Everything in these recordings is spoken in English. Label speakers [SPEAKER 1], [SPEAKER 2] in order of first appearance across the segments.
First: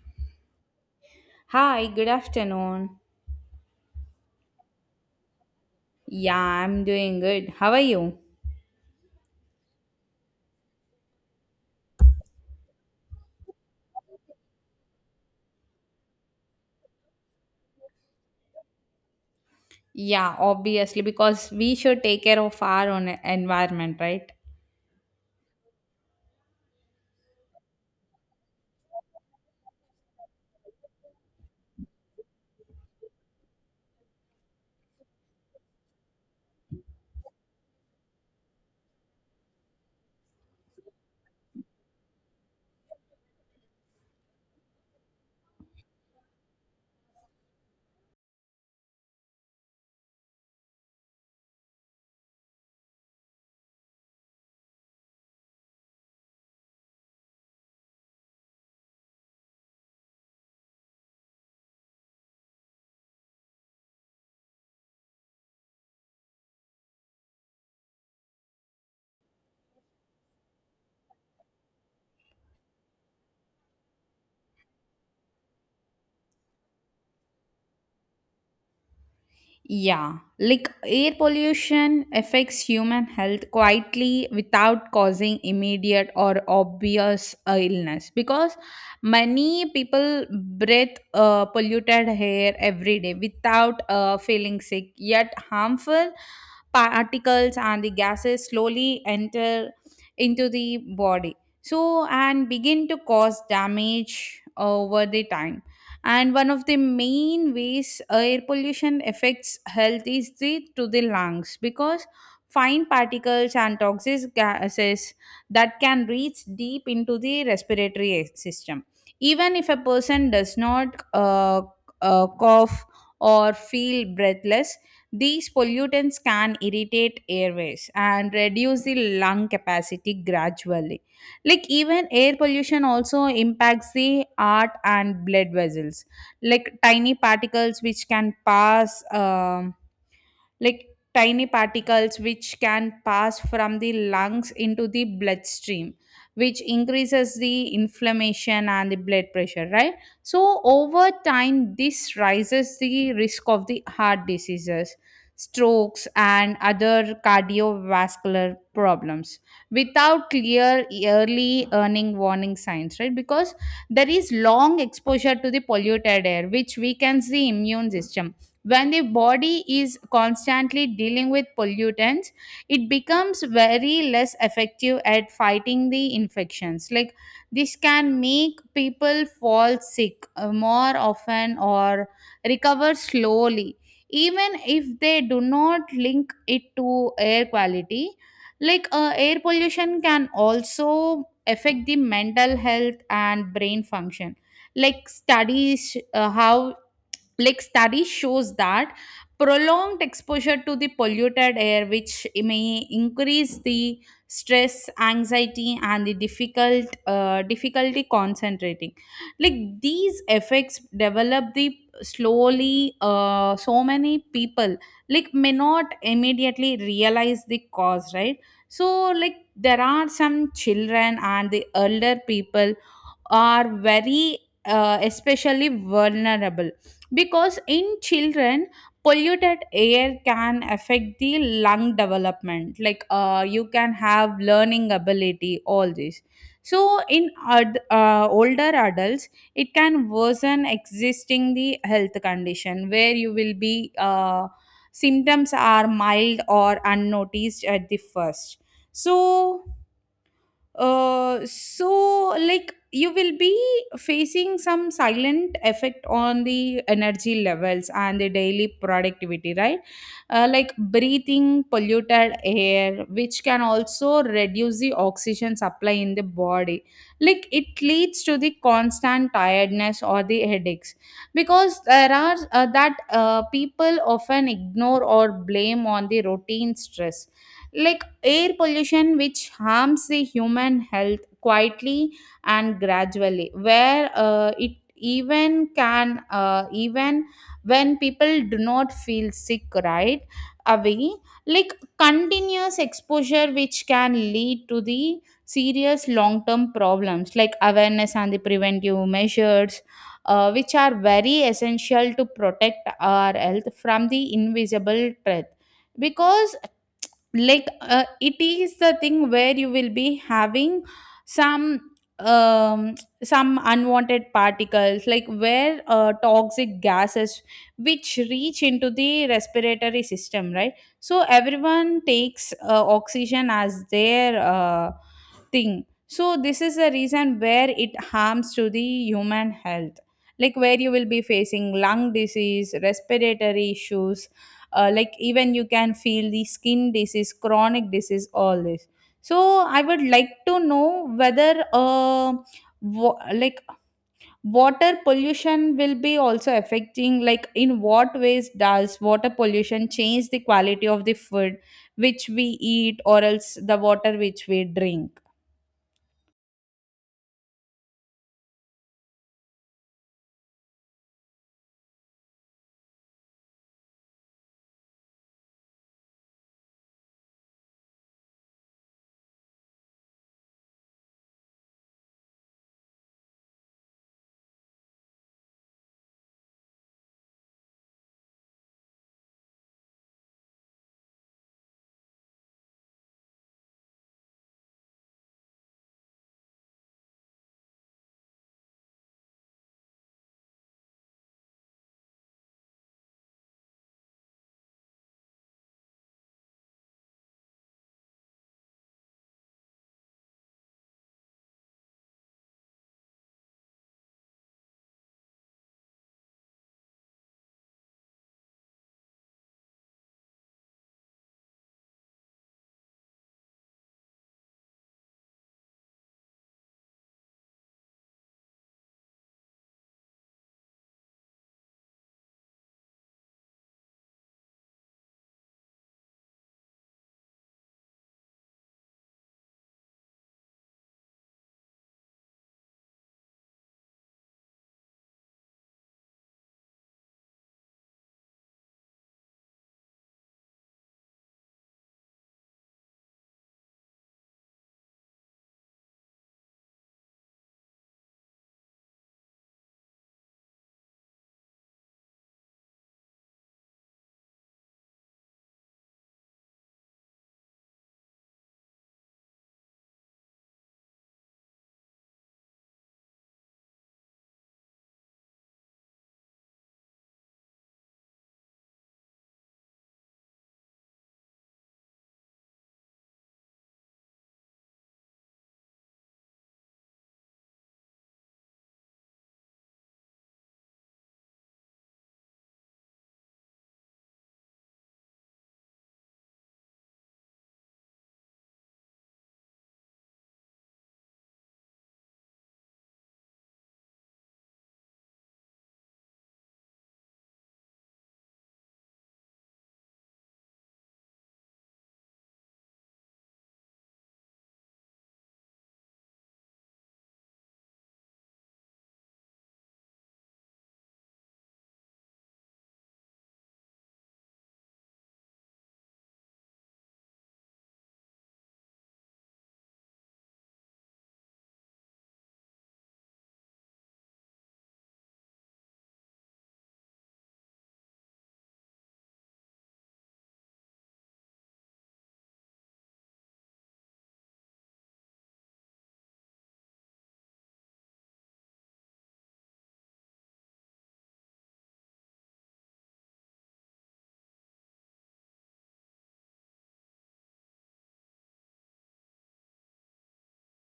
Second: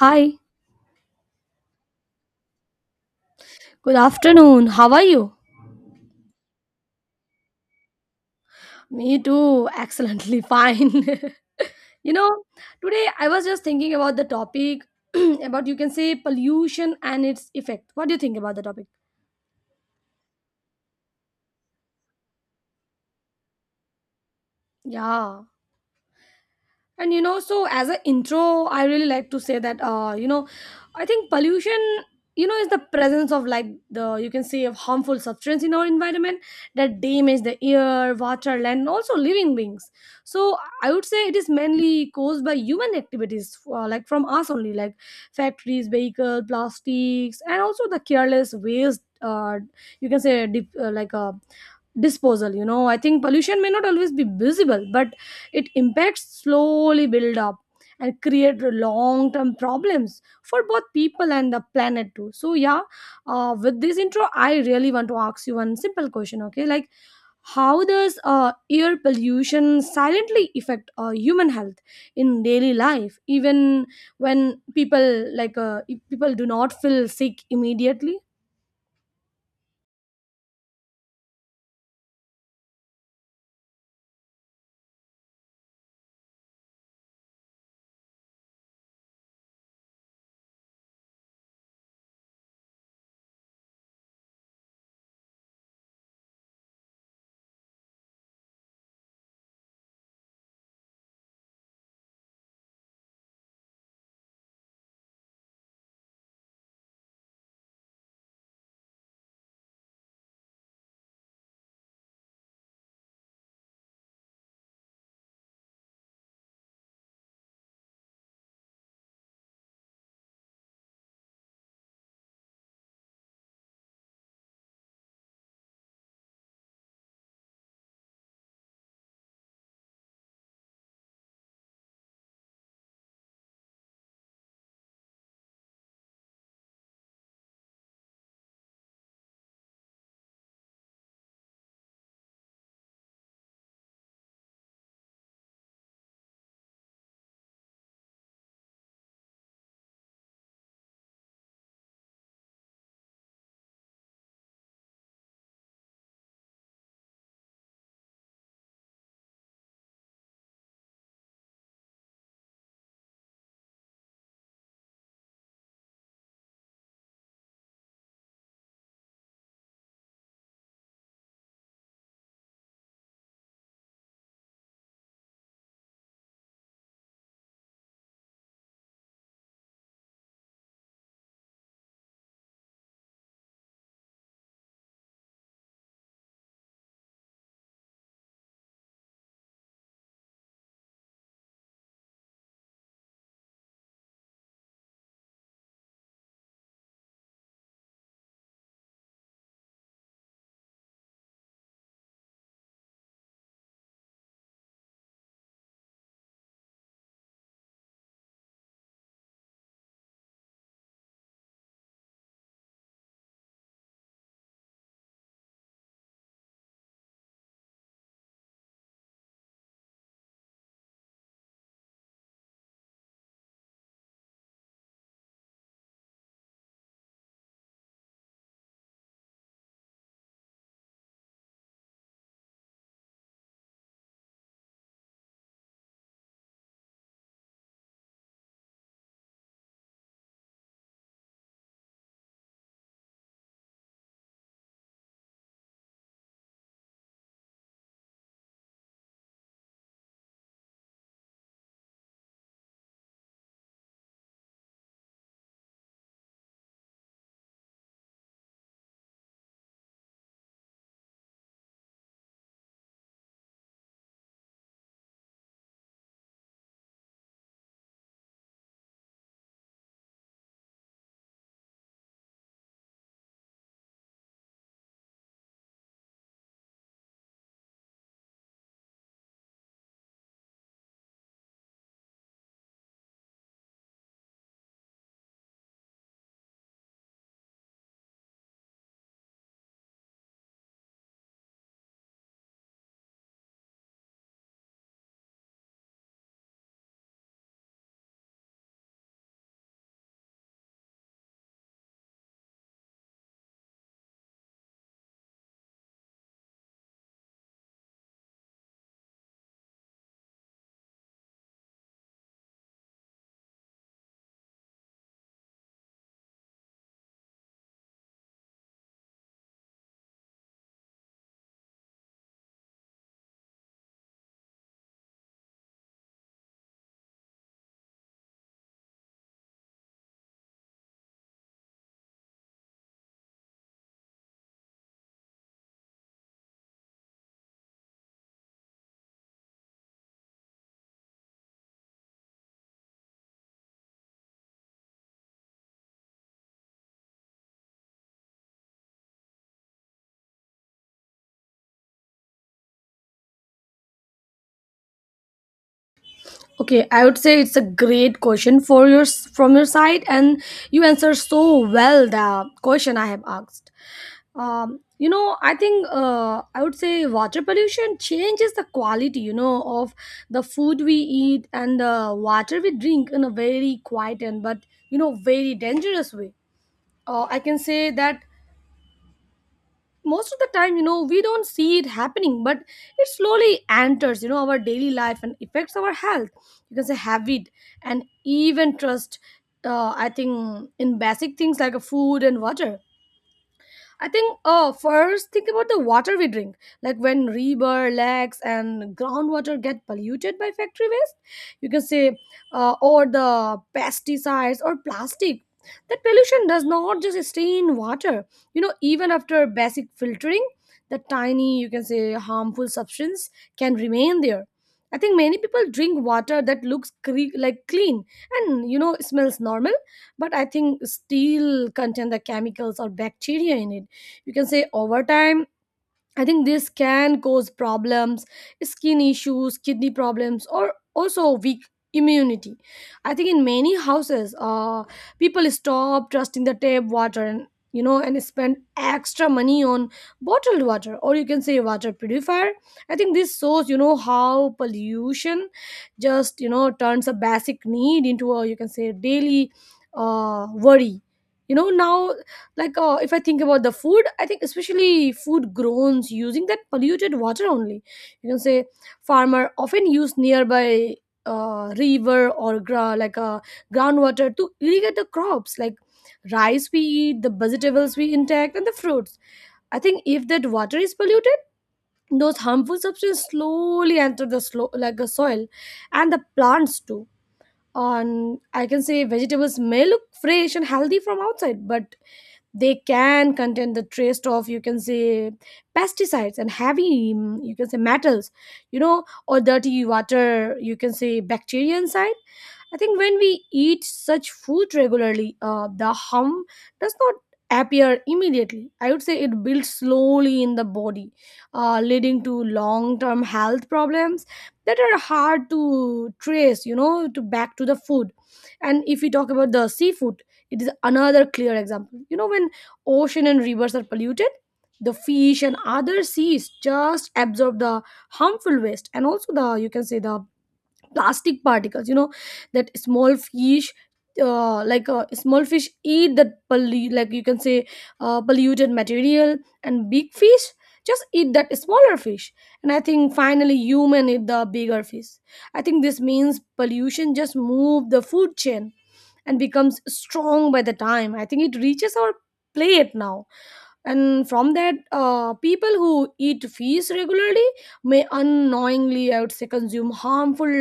[SPEAKER 1] Hi,
[SPEAKER 2] Hi, good afternoon.
[SPEAKER 1] good afternoon. How are you?
[SPEAKER 2] Yeah, I'm doing good. How are you?
[SPEAKER 1] Me too. Excellently fine. you know, today I was just thinking about the topic about you can say pollution and its effect. What do you think about the topic?
[SPEAKER 2] Yeah, obviously, because we should take care of our own environment, right?
[SPEAKER 1] Yeah. And so as an intro, I really like to say that I think pollution, is the presence of like the you can say of harmful substance in our environment that damage the air, water, land, and also living beings. So I would say it is mainly caused by human activities, like from us only, like factories, vehicles, plastics, and also the careless waste. You can say dip, like disposal. I think pollution may not always be visible, but it impacts slowly build up and create long term problems for both people and the planet too. So yeah, with this intro I really want to ask you one simple question, okay. Like how does air pollution silently affect human health in daily life, even when people do not feel sick immediately.
[SPEAKER 2] Yeah, like air pollution affects human health quietly without causing immediate or obvious illness, because many people breathe polluted air every day without feeling sick, yet harmful particles and the gases slowly enter into the body, so and begin to cause damage over the time. And one of the main ways air pollution affects health is the to the lungs, because fine particles and toxic gases that can reach deep into the respiratory system, even if a person does not cough or feel breathless, these pollutants can irritate airways and reduce the lung capacity gradually. Like even air pollution also impacts the heart and blood vessels. Like tiny particles which can pass like tiny particles which can pass from the lungs into the bloodstream, which increases the inflammation and the blood pressure, right? So over time this rises the risk of the heart diseases, strokes and other cardiovascular problems without clear early earning warning signs, right? Because there is long exposure to the polluted air which weakens the immune system. When the body is constantly dealing with pollutants, it becomes very less effective at fighting the infections. Like this can make people fall sick more often or recover slowly, even if they do not link it to air quality. Like air pollution can also affect the mental health and brain function. Like studies how like study shows that prolonged exposure to the polluted air which may increase the stress, anxiety and the difficulty concentrating. Like these effects develop the slowly, so many people like may not immediately realize the cause, right? So like there are some children and the elder people are very, especially vulnerable, because in children polluted air can affect the lung development, like you can have learning ability, all this. So in older adults it can worsen existing the health condition where you will be, symptoms are mild or unnoticed at the first. So so like you will be facing some silent effect on the energy levels and the daily productivity, right? Like breathing polluted air which can also reduce the oxygen supply in the body. Like it leads to the constant tiredness or the headaches, because there are that people often ignore or blame on the routine stress. Like air pollution which harms the human health quietly and gradually, where it even can even when people do not feel sick right away. Like continuous exposure which can lead to the serious long term problems, like awareness and the preventive measures which are very essential to protect our health from the invisible threat. Because like it is the thing where you will be having some um some unwanted particles, like where toxic gases which reach into the respiratory system, right? So everyone takes oxygen as their thing. So this is the reason where it harms to the human health. Like where you will be facing lung disease, respiratory issues, like even you can feel the skin disease, chronic disease, all this. So I would like to know whether wa- like water pollution will be also affecting, like in what ways does water pollution change the quality of the food which we eat or else the water which we drink?
[SPEAKER 1] Okay, I would say it's a great question for your from your side, and you answer so well the question I have asked. I would say water pollution changes the quality, of the food we eat and the water we drink in a very quiet and but very dangerous way. I can say that most of the time, we don't see it happening, but it slowly enters, our daily life and affects our health, you can say habit, and even trust. I think in basic things like a food and water. I think first think about the water we drink. Like when river, lakes, and groundwater get polluted by factory waste, you can say, or the pesticides or plastic. That pollution does not just stay in water. Even after basic filtering, the tiny, harmful substance can remain there. I think many people drink water that looks like clean and smells normal, but I think still contain the chemicals or bacteria in it. You can say Over time, I think this can cause problems, skin issues, kidney problems, or also weak immunity. I think in many houses, people stop trusting the tap water, and you know and spend extra money on bottled water, or you can say water purifier. I think this shows, how pollution just, turns a basic need into a, you can say daily worry. Now, like if I think about the food, I think especially food grown using that polluted water only. You can say Farmer often use nearby, river, or groundwater to irrigate the crops, like rice we eat, the vegetables we intake, and the fruits. I think if that water is polluted, those harmful substances slowly enter the slow like the soil and the plants too. And I can say vegetables may look fresh and healthy from outside, but they can contain the trace of, you can say pesticides and heavy, mm, you can say metals, or dirty water, you can say bacteria inside. I think when we eat such food regularly, the harm does not appear immediately. I would say it builds slowly in the body, leading to long term health problems that are hard to trace, to back to the food. And if we talk about the seafood, it is another clear example. When ocean and rivers are polluted, the fish and other seas just absorb the harmful waste, and also the plastic particles. That small fish. Like small fish eat that pollu- like you can say polluted material, and big fish just eat that smaller fish. And I think finally human eat the bigger fish. I think this means pollution just move the food chain and becomes strong by the time, I think, it reaches our plate now. And from that, people who eat fish regularly may unknowingly, I would say, consume harmful,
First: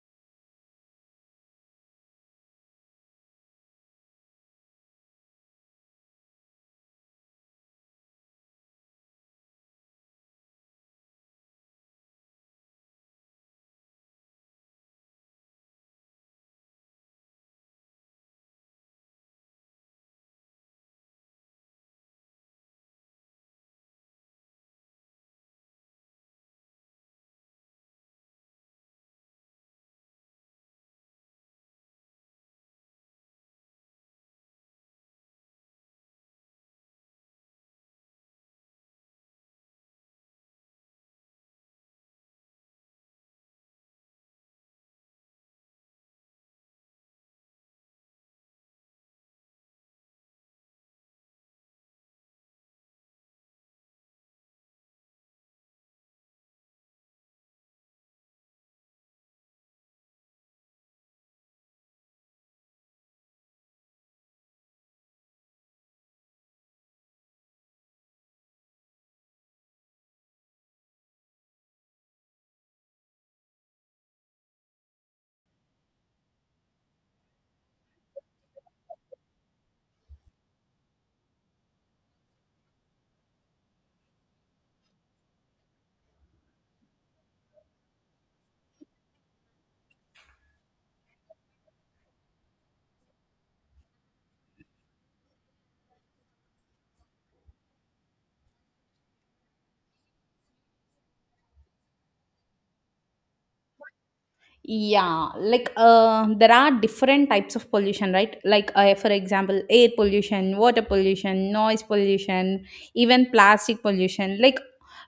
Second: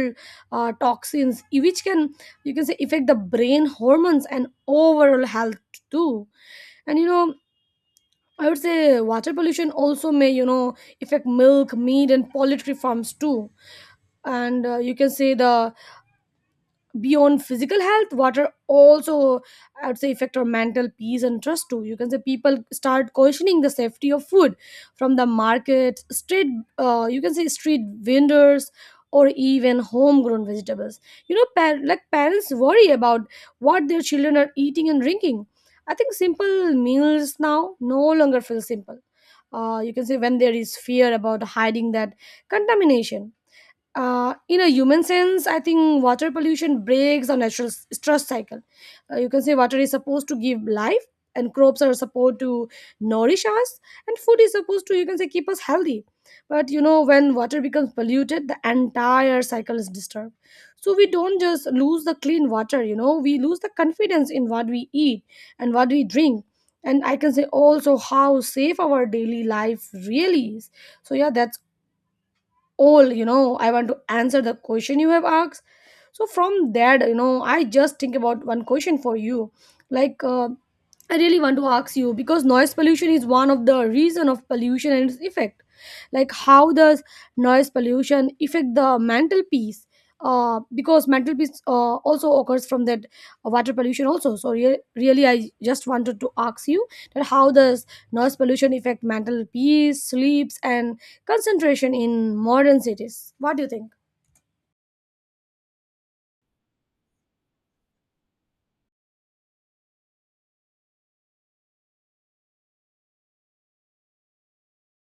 [SPEAKER 1] toxins, which can, you can say affect the brain, hormones, and overall health too. And I would say water pollution also may, affect milk, meat, and poultry farms too. And you can say the beyond physical health, water also, I would say, affect our mental peace and trust too. You can say People start questioning the safety of food from the market street, you can say street vendors, or even homegrown vegetables. Parents worry about what their children are eating and drinking. I think simple meals now no longer feel simple, you can say when there is fear about hiding that contamination. In a human sense, I think water pollution breaks the natural stress cycle. You can say Water is supposed to give life, and crops are supposed to nourish us, and food is supposed to, keep us healthy. But when water becomes polluted, the entire cycle is disturbed. So we don't just lose the clean water, we lose the confidence in what we eat and what we drink. And I can say also how safe our daily life really is. So yeah, that's all. I want to answer the question you have asked. So from that, I just think about one question for you, like I really want to ask you because noise pollution is one of the reason of pollution and its effect. Like how does noise pollution affect the mental peace? Because mental peace, also occurs from that water pollution also. So really, I just wanted to ask you that how does noise pollution affect mental peace, sleeps, and concentration in modern cities? What do you think?
[SPEAKER 2] Yeah, like there are different types of pollution, right? Like for example, air pollution, water pollution, noise pollution, even plastic pollution, like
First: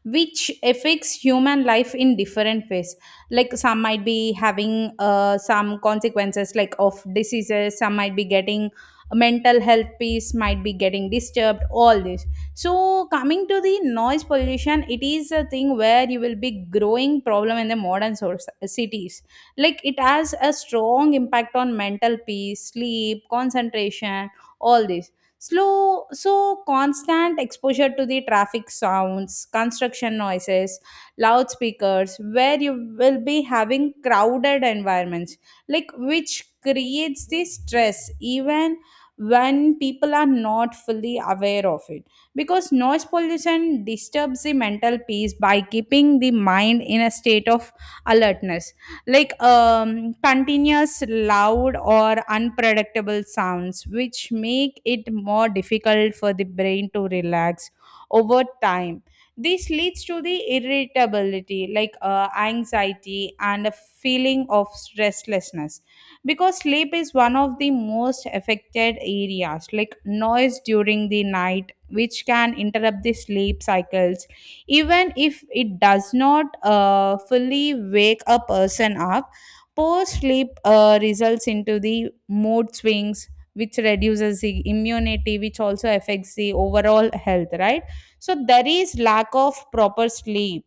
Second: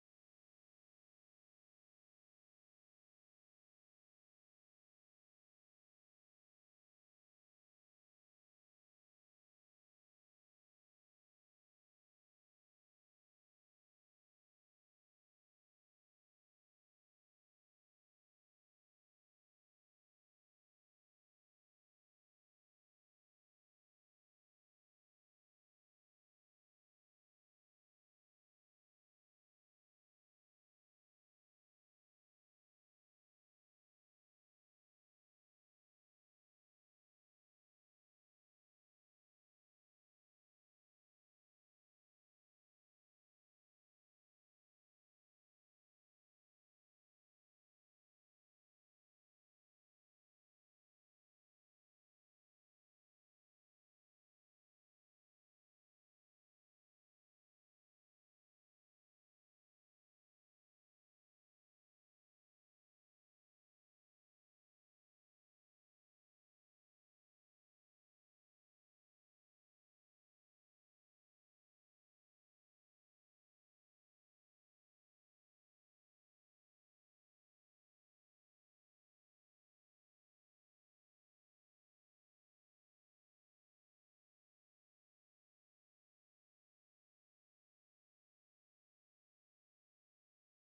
[SPEAKER 2] which affects human life in different ways. Like some might be having some consequences, like of diseases, some might be getting mental health peace might be getting disturbed, all this. So coming to the noise pollution, it is a thing where you will be growing problem in the modern source, cities, like it has a strong impact on mental peace, sleep, concentration, all this slow. So constant exposure to the traffic sounds, construction noises, loudspeakers, where you will be having crowded environments, like which creates the stress even when people are not fully aware of it. Because noise pollution disturbs the mental peace by keeping the mind in a state of alertness, like continuous loud or unpredictable sounds which make it more difficult for the brain to relax. Over time this leads to the irritability, like anxiety and a feeling of restlessness. Because sleep is one of the most affected areas, like noise during the night which can interrupt the sleep cycles, even if it does not fully wake a person up. Poor sleep results into the mood swings, which reduces the immunity, which also affects the overall health, right? So there is lack of proper sleep,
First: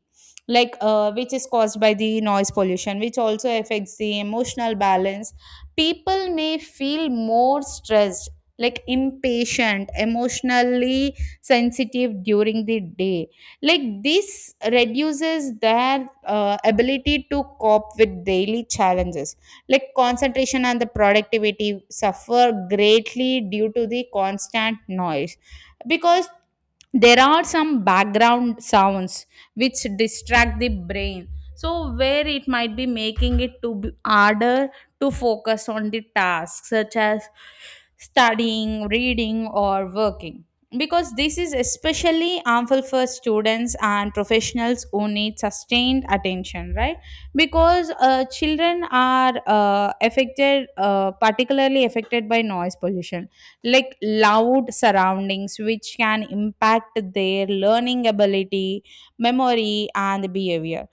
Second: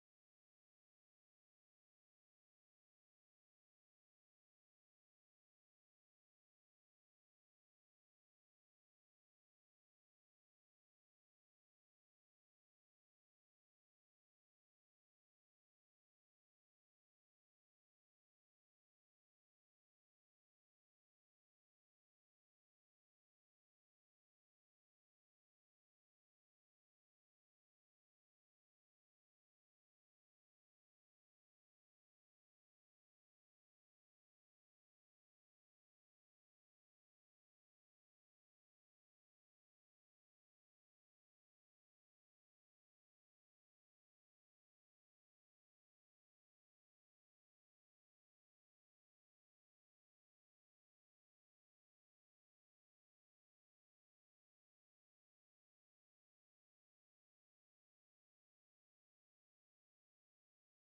[SPEAKER 2] like which is caused by the noise pollution, which also affects the emotional balance. People may feel more stressed, like impatient, emotionally sensitive during the day. Like this reduces their ability to cope with daily challenges. Like concentration and the productivity suffer greatly due to the constant noise, because there are some background sounds which distract the brain, so where it might be making it to be harder to focus on the tasks such as studying, reading or working, because this is especially harmful for students and professionals who need sustained attention, right? Because children are affected, particularly affected by noise pollution, like loud surroundings which can impact their learning ability, memory and behavior.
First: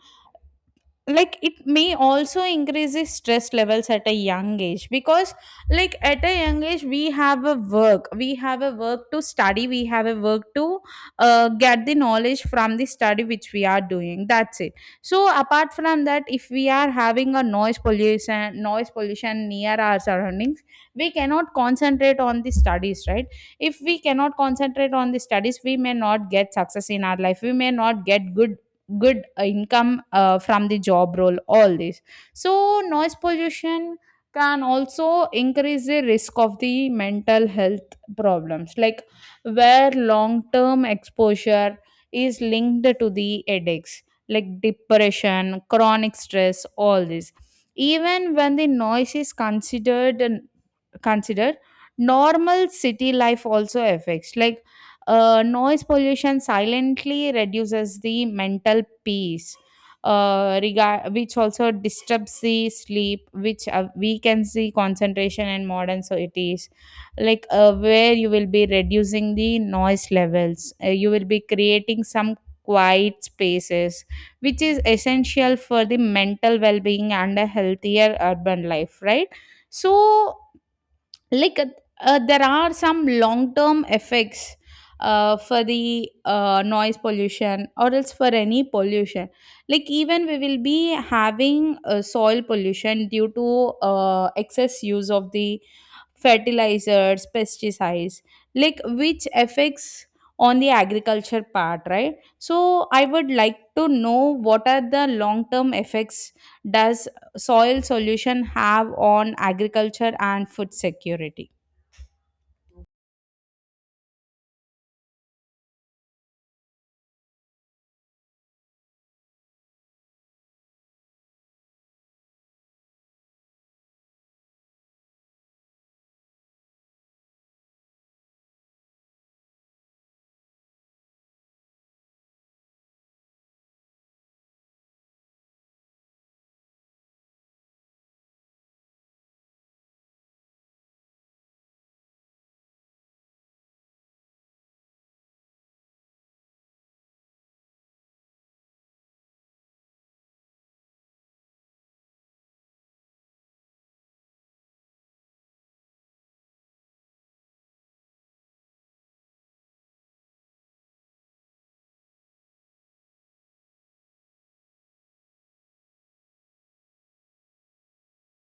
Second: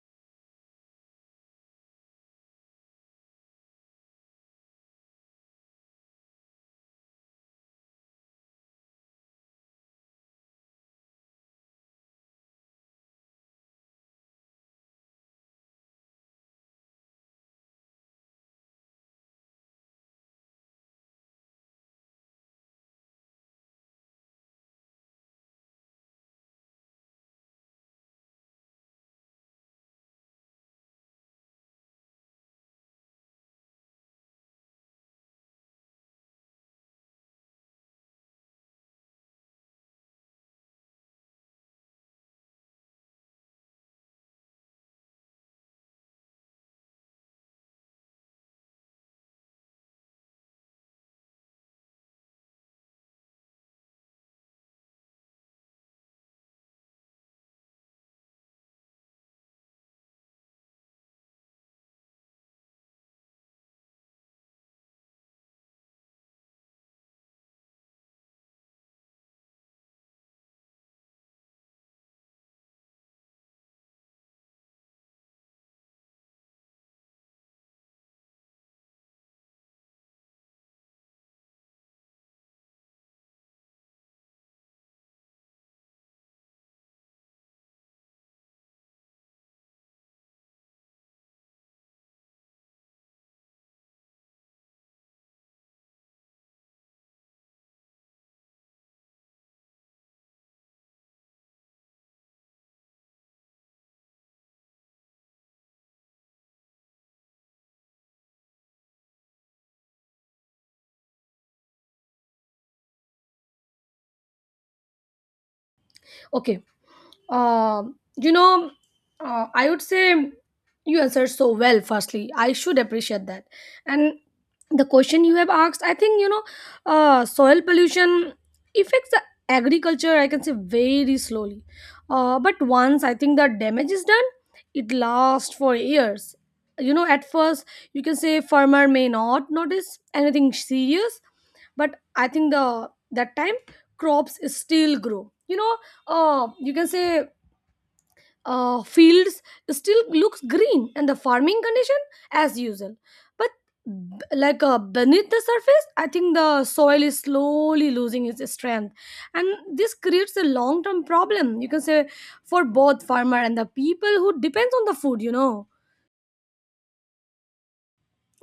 [SPEAKER 2] Like it may also increase the stress levels at a young age, because like at a young age we have a work to study, we have a work to get the knowledge from the study which we are doing, that's it. So apart from that, if we are having a noise pollution near our surroundings, we cannot concentrate on the studies, right? If we cannot concentrate on the studies, we may not get success in our life, we may not get good income from the job role, all this. So noise pollution can also increase the risk of the mental health problems, like where long term exposure is linked to the headaches, like depression, chronic stress, all this, even when the noise is considered Consider normal city life also affects. Like noise pollution silently reduces the mental peace, regard which also disturbs the sleep, which weakens the concentration in modern cities. Like where you will be reducing the noise levels, you will be creating some quiet spaces, which is essential for the mental well-being and a healthier urban life, right? So like there are some long term effects for the noise pollution or else for any pollution, like even we will be having soil pollution due to excess use of the fertilizers, pesticides, like which affects on the agriculture part, right? So I would like to know, what are the long term effects does soil solution have on agriculture and food security?
[SPEAKER 1] Okay. Um, you know, I would say you answered so well. Firstly, I should appreciate that. And the question you have asked, I think, soil pollution affects the agriculture. I can say very slowly, but once I think the damage is done, it lasts for years. At first, you can say farmer may not notice anything serious, but I think the that time crops still grow. You know you can say Fields still looks green and the farming condition as usual. But beneath the surface, I think the soil is slowly losing its strength, and this creates a long term problem. You can say For both farmer and the people who depends on the food.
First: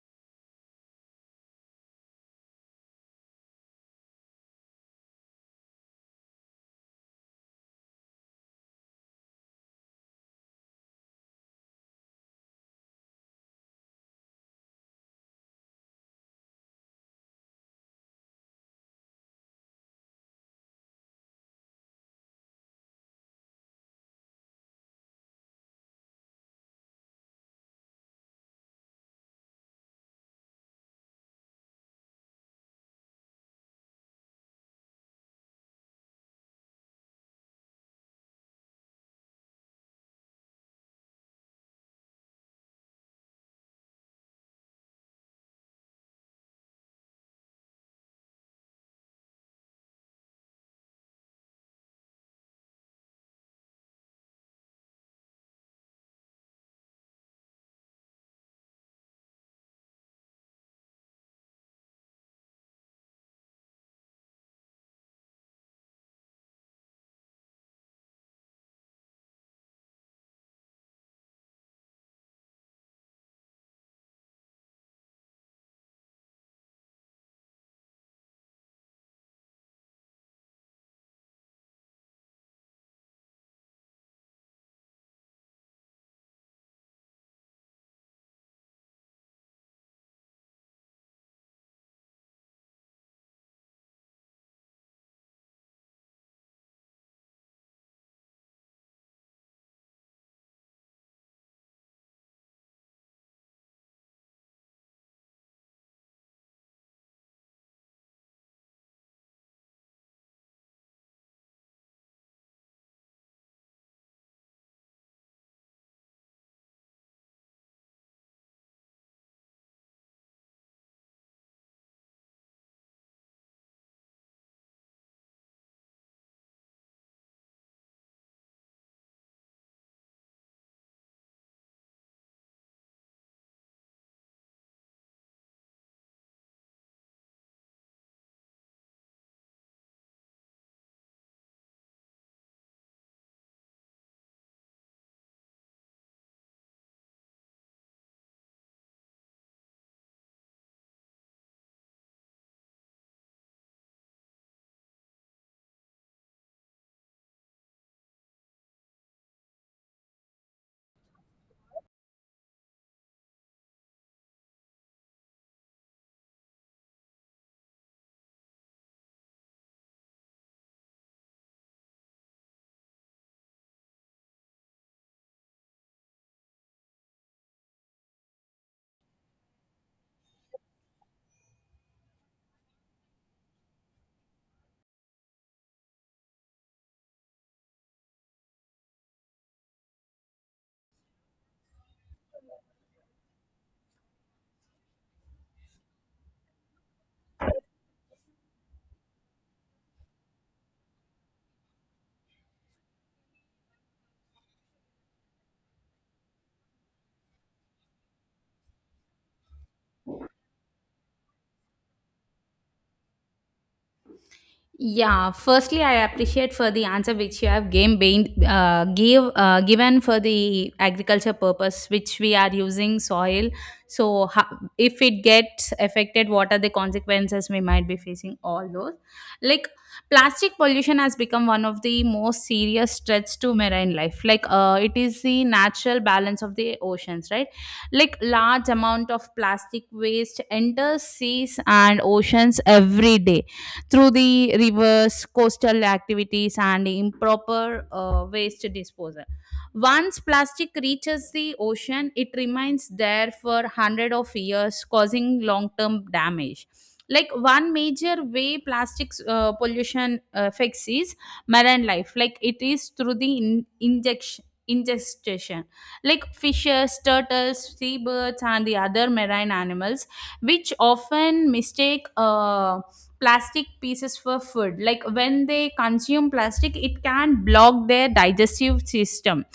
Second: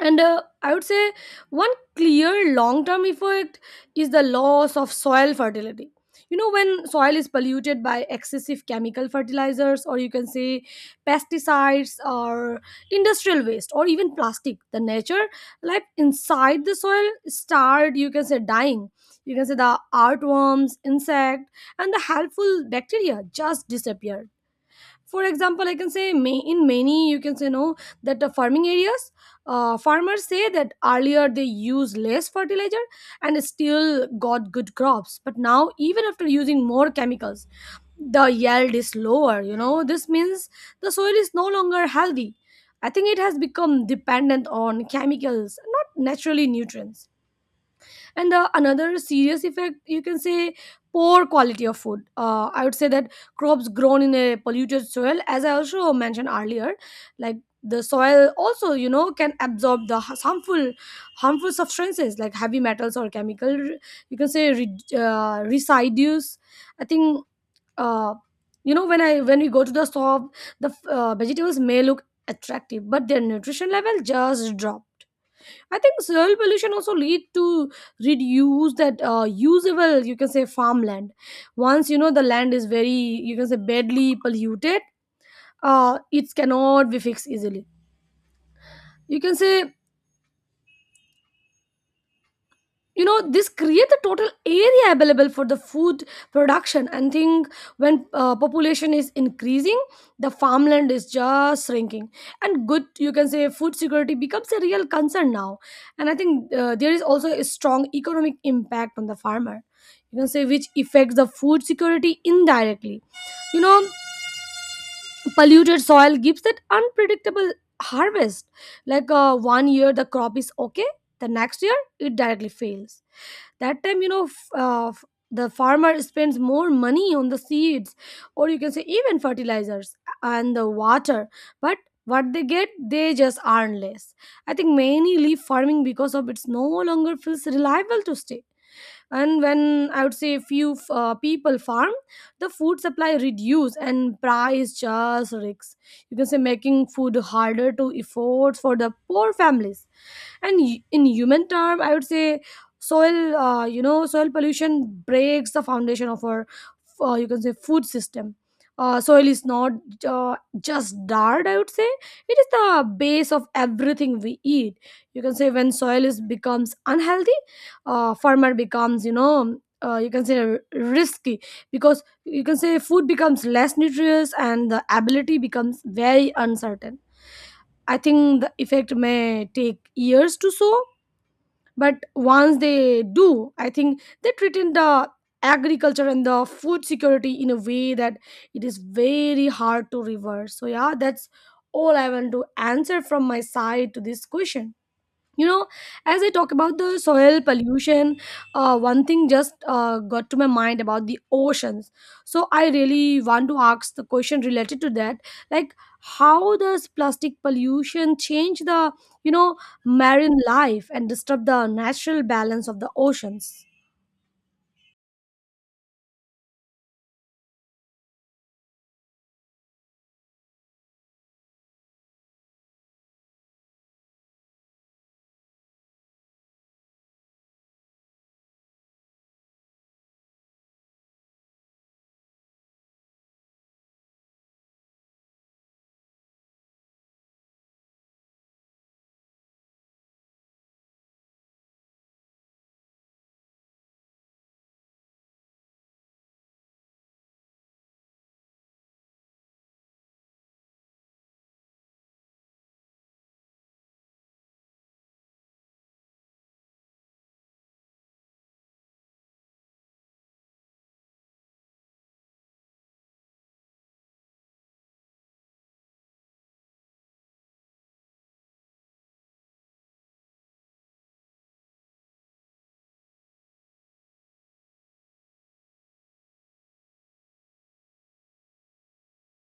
[SPEAKER 1] And I would say one clear long term effect is the loss of soil fertility. When soil is polluted by excessive chemical fertilizers, or you can say pesticides, or industrial waste, or even plastic, the nature, like inside the soil, start, you can say dying. You can say The artworms, insect, and the helpful bacteria just disappear. For example, I can say may, in many, you can say no, that the farming areas, farmers say that earlier they used less fertilizer and still got good crops, but now even after using more chemicals the yield is lower. This means the soil is no longer healthy. I think it has become dependent on chemicals, not naturally nutrients. And the another serious effect, you can say poor quality of food. I would say that crops grown in a polluted soil, as I also mentioned earlier, like the soil also, can absorb the harmful substances like heavy metals or chemical, you can say re, residues. I think, uh, when we go to the shop, the vegetables may look attractive, but their nutrition level just drop. I think soil pollution also lead to reduce that, usable, farmland. Once the land is very, badly polluted, it cannot be fixed easily. You can say you know this create a total area available for the food production and think when population is increasing, the farmland is just shrinking and good, you can say, food security becomes a real concern now. And I think there is also a strong economic impact on the farmer, you can say, which affects the food security indirectly. You know, polluted soil gives that unpredictable harvest. Like one year the crop is okay, the next year it directly fails. That time, you know, the farmer spends more money on the seeds, or you can say even fertilizers and the water, but what they get, they just earn less. I think many leave farming because of it's no longer feels reliable to stay. And when, I would say, few people farm, the food supply reduce and price just risks, you can say making food harder to afford for the poor families. And in human term, I would say, soil you know, soil pollution breaks the foundation of our you can say food system. Soil is not, uh, just dirt, I would say. It is the base of everything we eat. You can say when soil is becomes unhealthy, farmer becomes, you know, you can say risky, because you can say food becomes less nutritious and the ability becomes very uncertain. I think the effect may take years to show, but once they do, I think they treat in the agriculture and the food security in a way that it is very hard to reverse. So yeah, that's all I want to answer from my side to this question. You know, as I talk about the soil pollution, one thing just got to my mind about the oceans. So I really want to ask the question related to that, like, how does plastic pollution change the, you know, marine life and disturb the natural balance of the oceans?
[SPEAKER 2] Yeah, firstly, I appreciate for the answer which you have game bain- give given for the agriculture purpose which we are using soil. So, if it gets affected, what are the consequences we might be facing? All those, like plastic pollution, has become one of the most serious threats to marine life. Like it is the natural balance of the oceans, right? Like large amount of plastic waste enters seas and oceans every day through the rivers, coastal activities, and improper waste disposal. Once plastic reaches the ocean, it remains there for hundred of years, causing long-term damage. Like one major way plastics pollution affects is marine life. Like it is through the in- injection ingestion, like fishes, turtles, seabirds and the other marine animals which often mistake plastic pieces for food. Like when they consume plastic, it can block their digestive system,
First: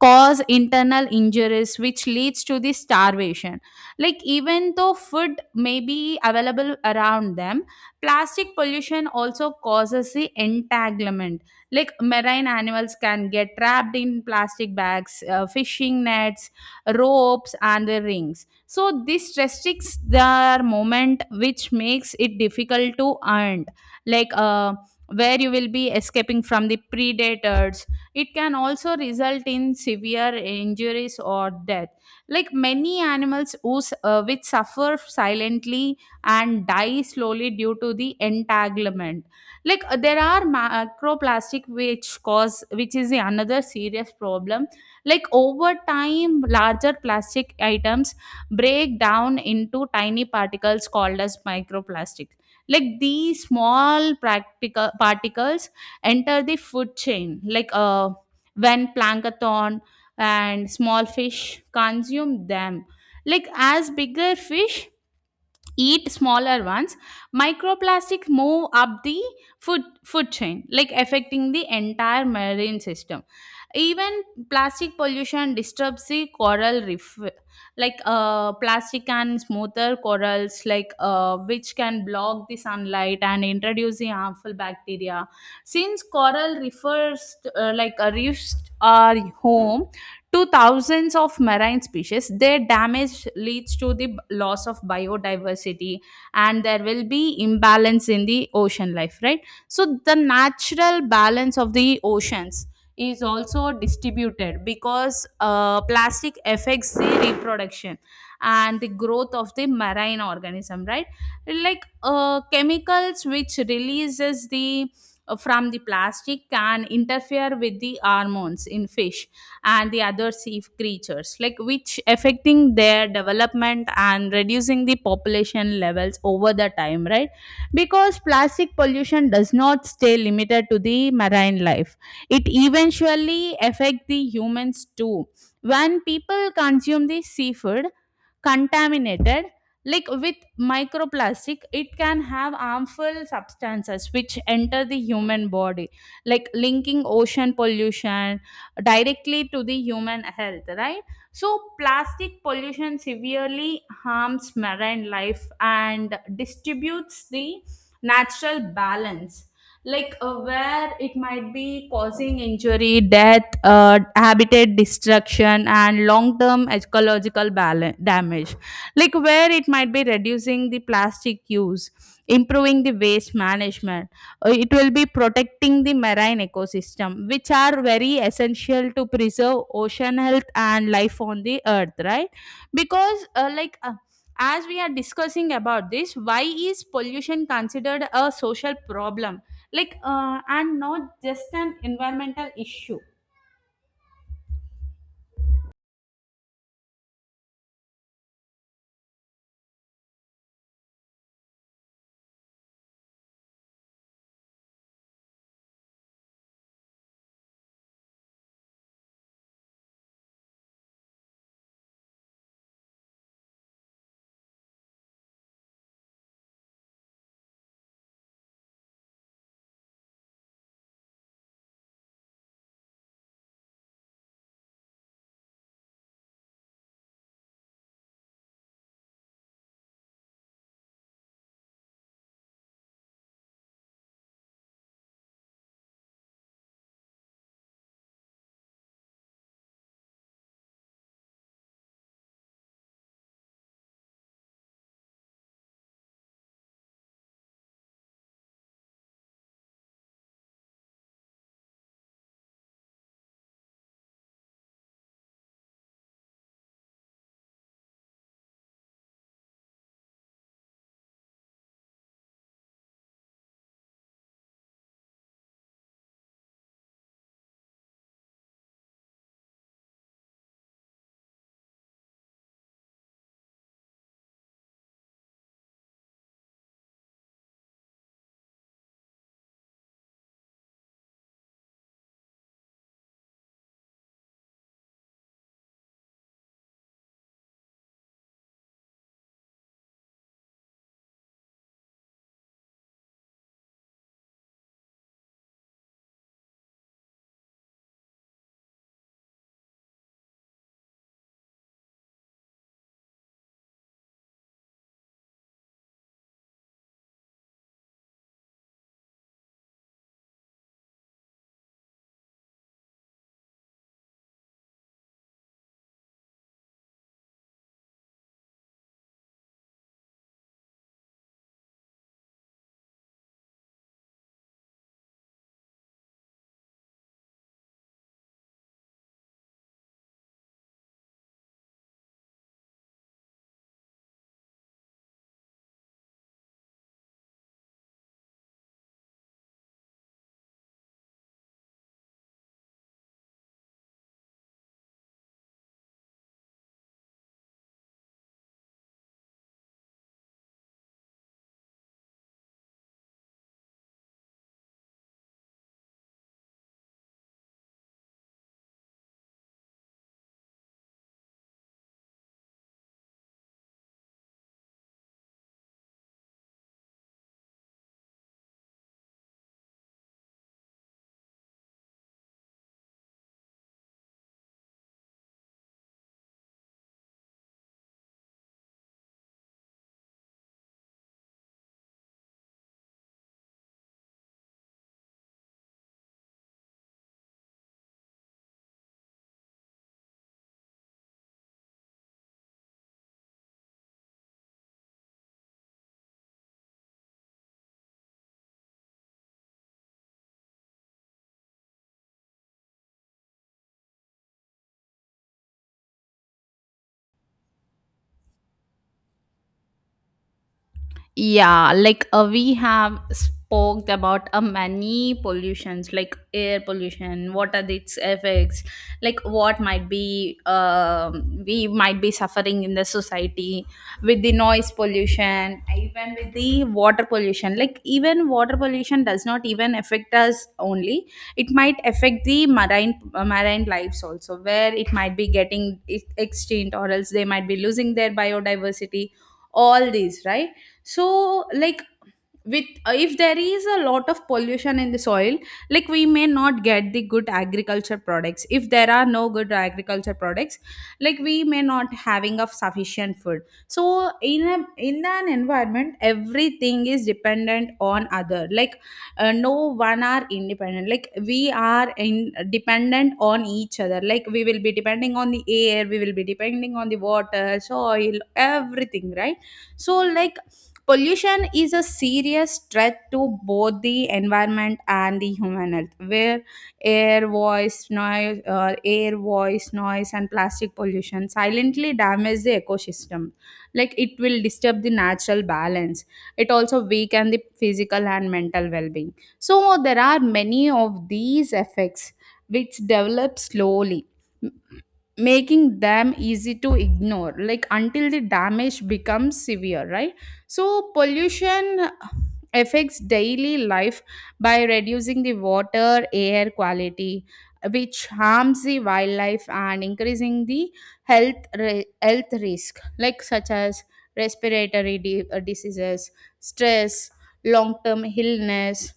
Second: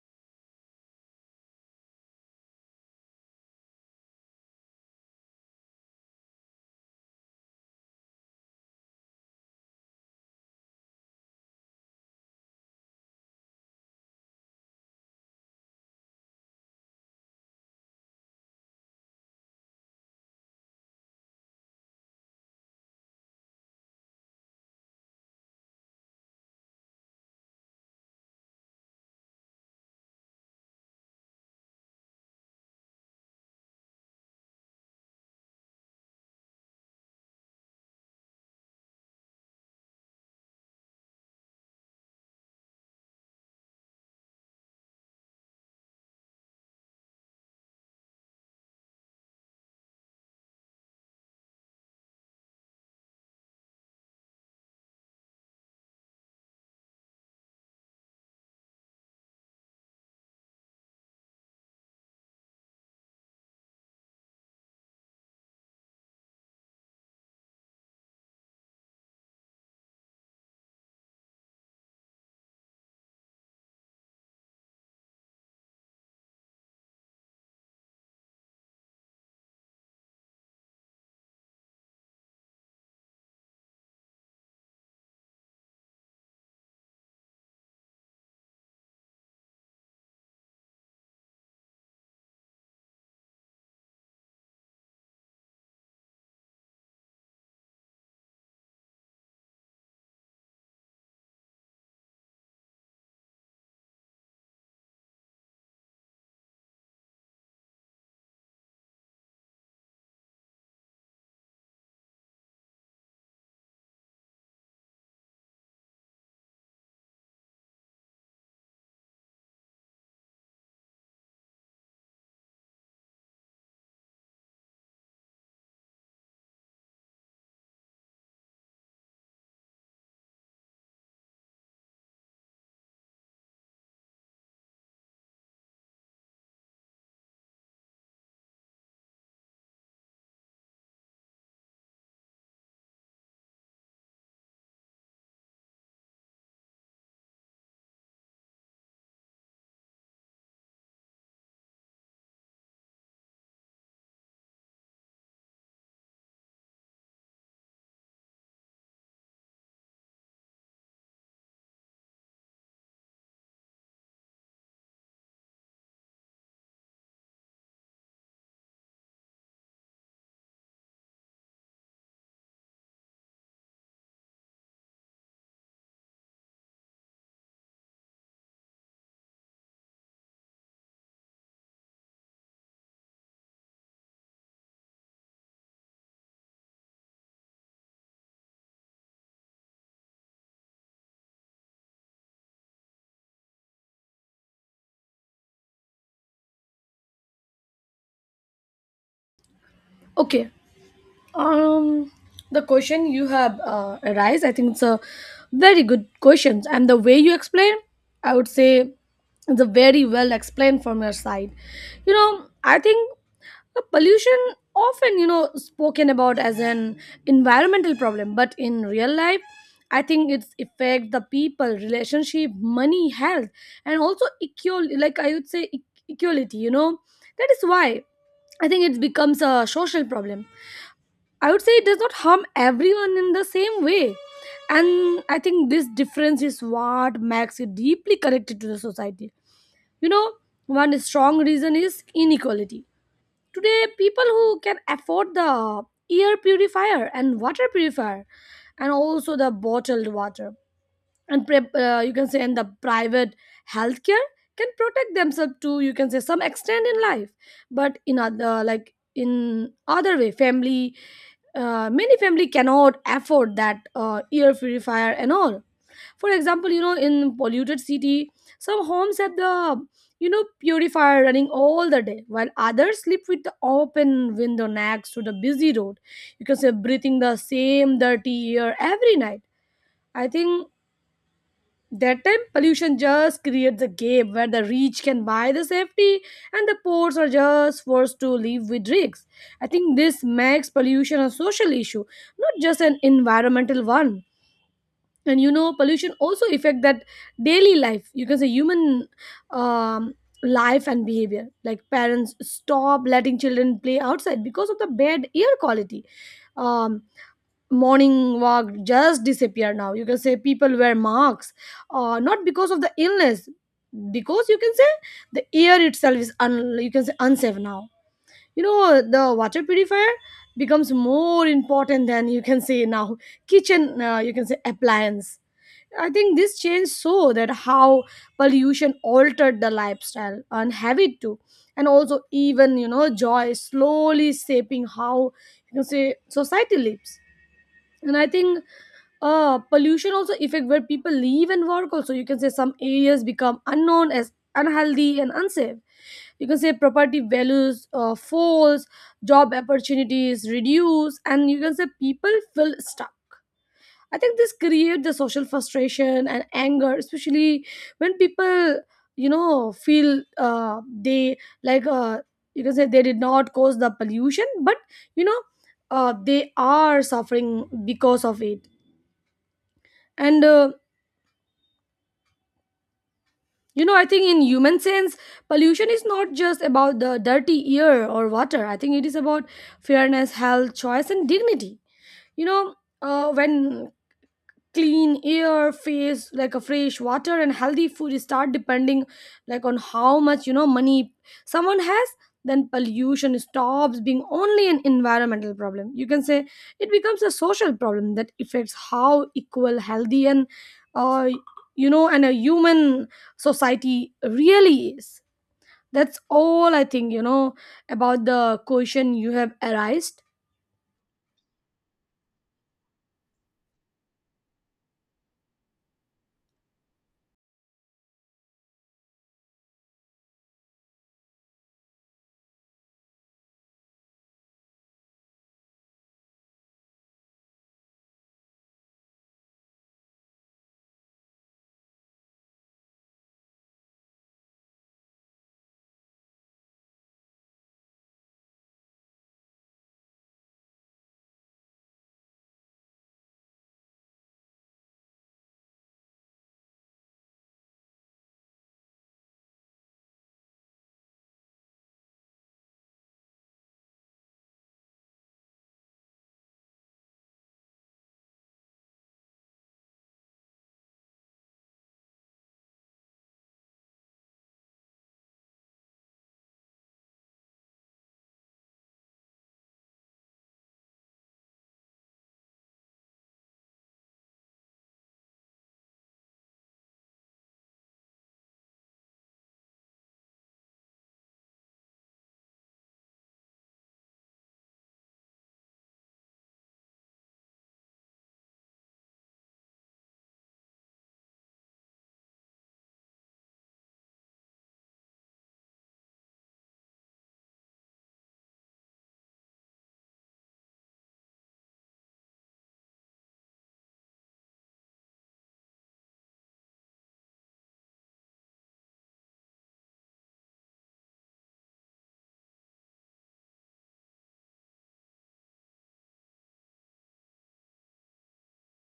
[SPEAKER 2] cause internal injuries, which leads to the starvation, like even though food may be available around them. Plastic pollution also causes the entanglement, like marine animals can get trapped in plastic bags, fishing nets, ropes and the rings, so this restricts their movement, which makes it difficult to hunt, like where you will be escaping from the predators. It can also result in severe injuries or death. Like many animals which suffer silently and die slowly due to the entanglement. Like there are macroplastic which cause which is the another serious problem. Like over time, larger plastic items break down into tiny particles called as microplastics. Like these small practical particles enter the food chain when plankton and small fish consume them, like as bigger fish eat smaller ones, microplastics move up the food chain, like affecting the entire marine system. Even plastic pollution disturbs the coral reef. Plastic and smoother corals, which can block the sunlight and introduce the harmful bacteria, since coral refers like a reefs are home to thousands of marine species. Their damage leads to the loss of biodiversity, and there will be imbalance in the ocean life, right? So the natural balance of the oceans is also distributed because plastic affects the reproduction and the growth of the marine organism, right? Chemicals which releases the from the plastic can interfere with the hormones in fish and the other sea creatures, like which affecting their development and reducing the population levels over the time, right? Because plastic pollution does not stay limited to the marine life, it eventually affect the humans too. When people consume the seafood contaminated like with microplastic, it can have harmful substances which enter the human body, like linking ocean pollution directly to the human health, right? So plastic pollution severely harms marine life and distributes the natural balance, where it might be causing injury, death, habitat destruction, and long term ecological balance, damage. Like where it might be reducing the plastic use, improving the waste management. It will be protecting the marine ecosystem, which are very essential to preserve ocean health and life on the earth, right? Because, uh, like, uh, as we are discussing about this, why is pollution considered a social problem, and not just an environmental issue?
[SPEAKER 1] Okay. Um, the question you have arise, I think it's a very good question, and the way you explain, I would say, it's a very well explained from your side. You know, I think the pollution often, you know, spoken about as an environmental problem, but in real life, I think it's affect the people, relationship, money, health, and also equal. Like I would say, equality. You know, that is why I think it becomes a social problem. I would say it does not harm everyone in the same way. And I think this difference is what makes it deeply connected to the society. You know, one strong reason is inequality. Today, people who can afford the air purifier and water purifier and also the bottled water and you can say in the private healthcare can protect themselves to, you can say, some extent in life, but in other, like in other way family, many family cannot afford that air purifier and all. For example, you know, in polluted city, some homes have the, you know, purifier running all the day, while others sleep with the open window next to the busy road, you can say breathing the same dirty air every night. I think that time, pollution just creates a gap where the rich can buy the safety and the poor are just forced to live with risks. I think this makes pollution a social issue, not just an environmental one. And you know, pollution also affect that daily life. You can say human, um, life and behavior. Like parents stop letting children play outside because of the bad air quality. Um, Morning walk just disappear now. You can say people wear masks, not because of the illness, because you can say the air itself is you can say unsafe now. You know, the water purifier becomes more important than, you can say, now kitchen you can say appliance. I think this change so that how pollution altered the lifestyle and habit too, and also even, you know, joy slowly shaping how, you can say, society lives. And I think pollution also affect where people live and work. Also, you can say some areas become unknown as unhealthy and unsafe. You can say property values falls, job opportunities reduce and, you can say, people feel stuck. I think this create the social frustration and anger, especially when people, you know, feel they, like, you can say they did not cause the pollution, but, you know, they are suffering because of it. And you know, I think in human sense, pollution is not just about the dirty air or water. I think it is about fairness, health, choice, and dignity. You know, when clean air face like a fresh water and healthy food start depending, like, on how much, you know, money someone has, then pollution stops being only an environmental problem. You can say it becomes a social problem that affects how equal, healthy and, uh, you know, and a human society really is. That's all I think, you know, about the question you have arised.
[SPEAKER 2] Yeah, we have spoke about many pollutions, like air pollution, what are its effects, like what might be we might be suffering in the society with the noise pollution, even with the water pollution. Like even water pollution does not even affect us only; it might affect the marine marine lives also, where it might be getting extinct or else they might be losing their biodiversity. All these, right? So like with if there is a lot of pollution in the soil, like we may not get the good agriculture products. If there are no good agriculture products, like we may not having of sufficient food. So in a in an environment everything is dependent on other, like no one are independent. Like we are in dependent on each other, like we will be depending on the air, we will be depending on the water, soil, everything, right? So like pollution is a serious threat to both the environment and the human health, where air, voice, noise, and plastic pollution silently damage the ecosystem. Like it will disturb the natural balance. It also weaken the physical and mental well-being. So there are many of these effects which develop slowly, making them easy to ignore, like until the damage becomes severe, right? So pollution affects daily life by reducing the water air quality, which harms the wildlife, and increasing the health risk, like such as diseases, stress, long term illness.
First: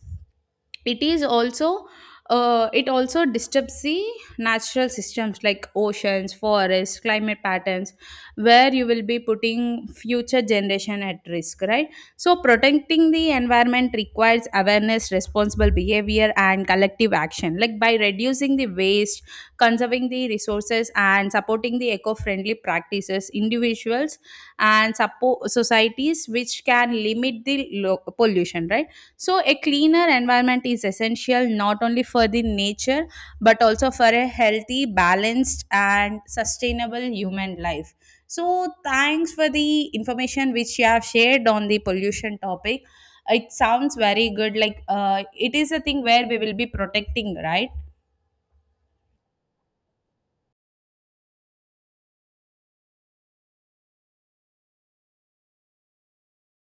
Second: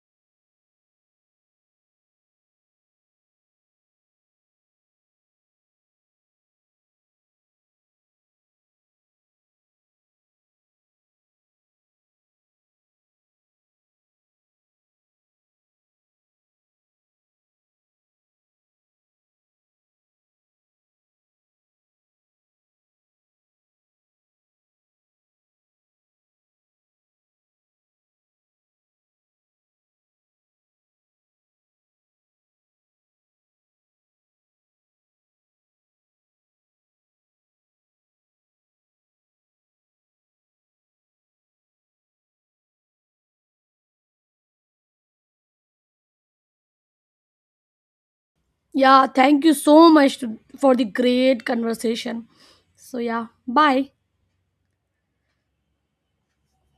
[SPEAKER 2] It is also it also disturbs the natural systems like oceans, forests, climate patterns, where you will be putting future generation at risk, right? So protecting the environment requires awareness, responsible behavior and collective action, like by reducing the waste, conserving the resources and supporting the eco-friendly practices. Individuals and support societies which can limit the pollution, right? So, a cleaner environment is essential not only for the nature but also for a healthy, balanced, and sustainable human life. So, thanks for the information which you have shared on the pollution topic. It sounds very good. Like, it is a thing where we will be protecting, right?
[SPEAKER 1] Yeah, thank you so much to, for the great conversation. So, yeah, bye.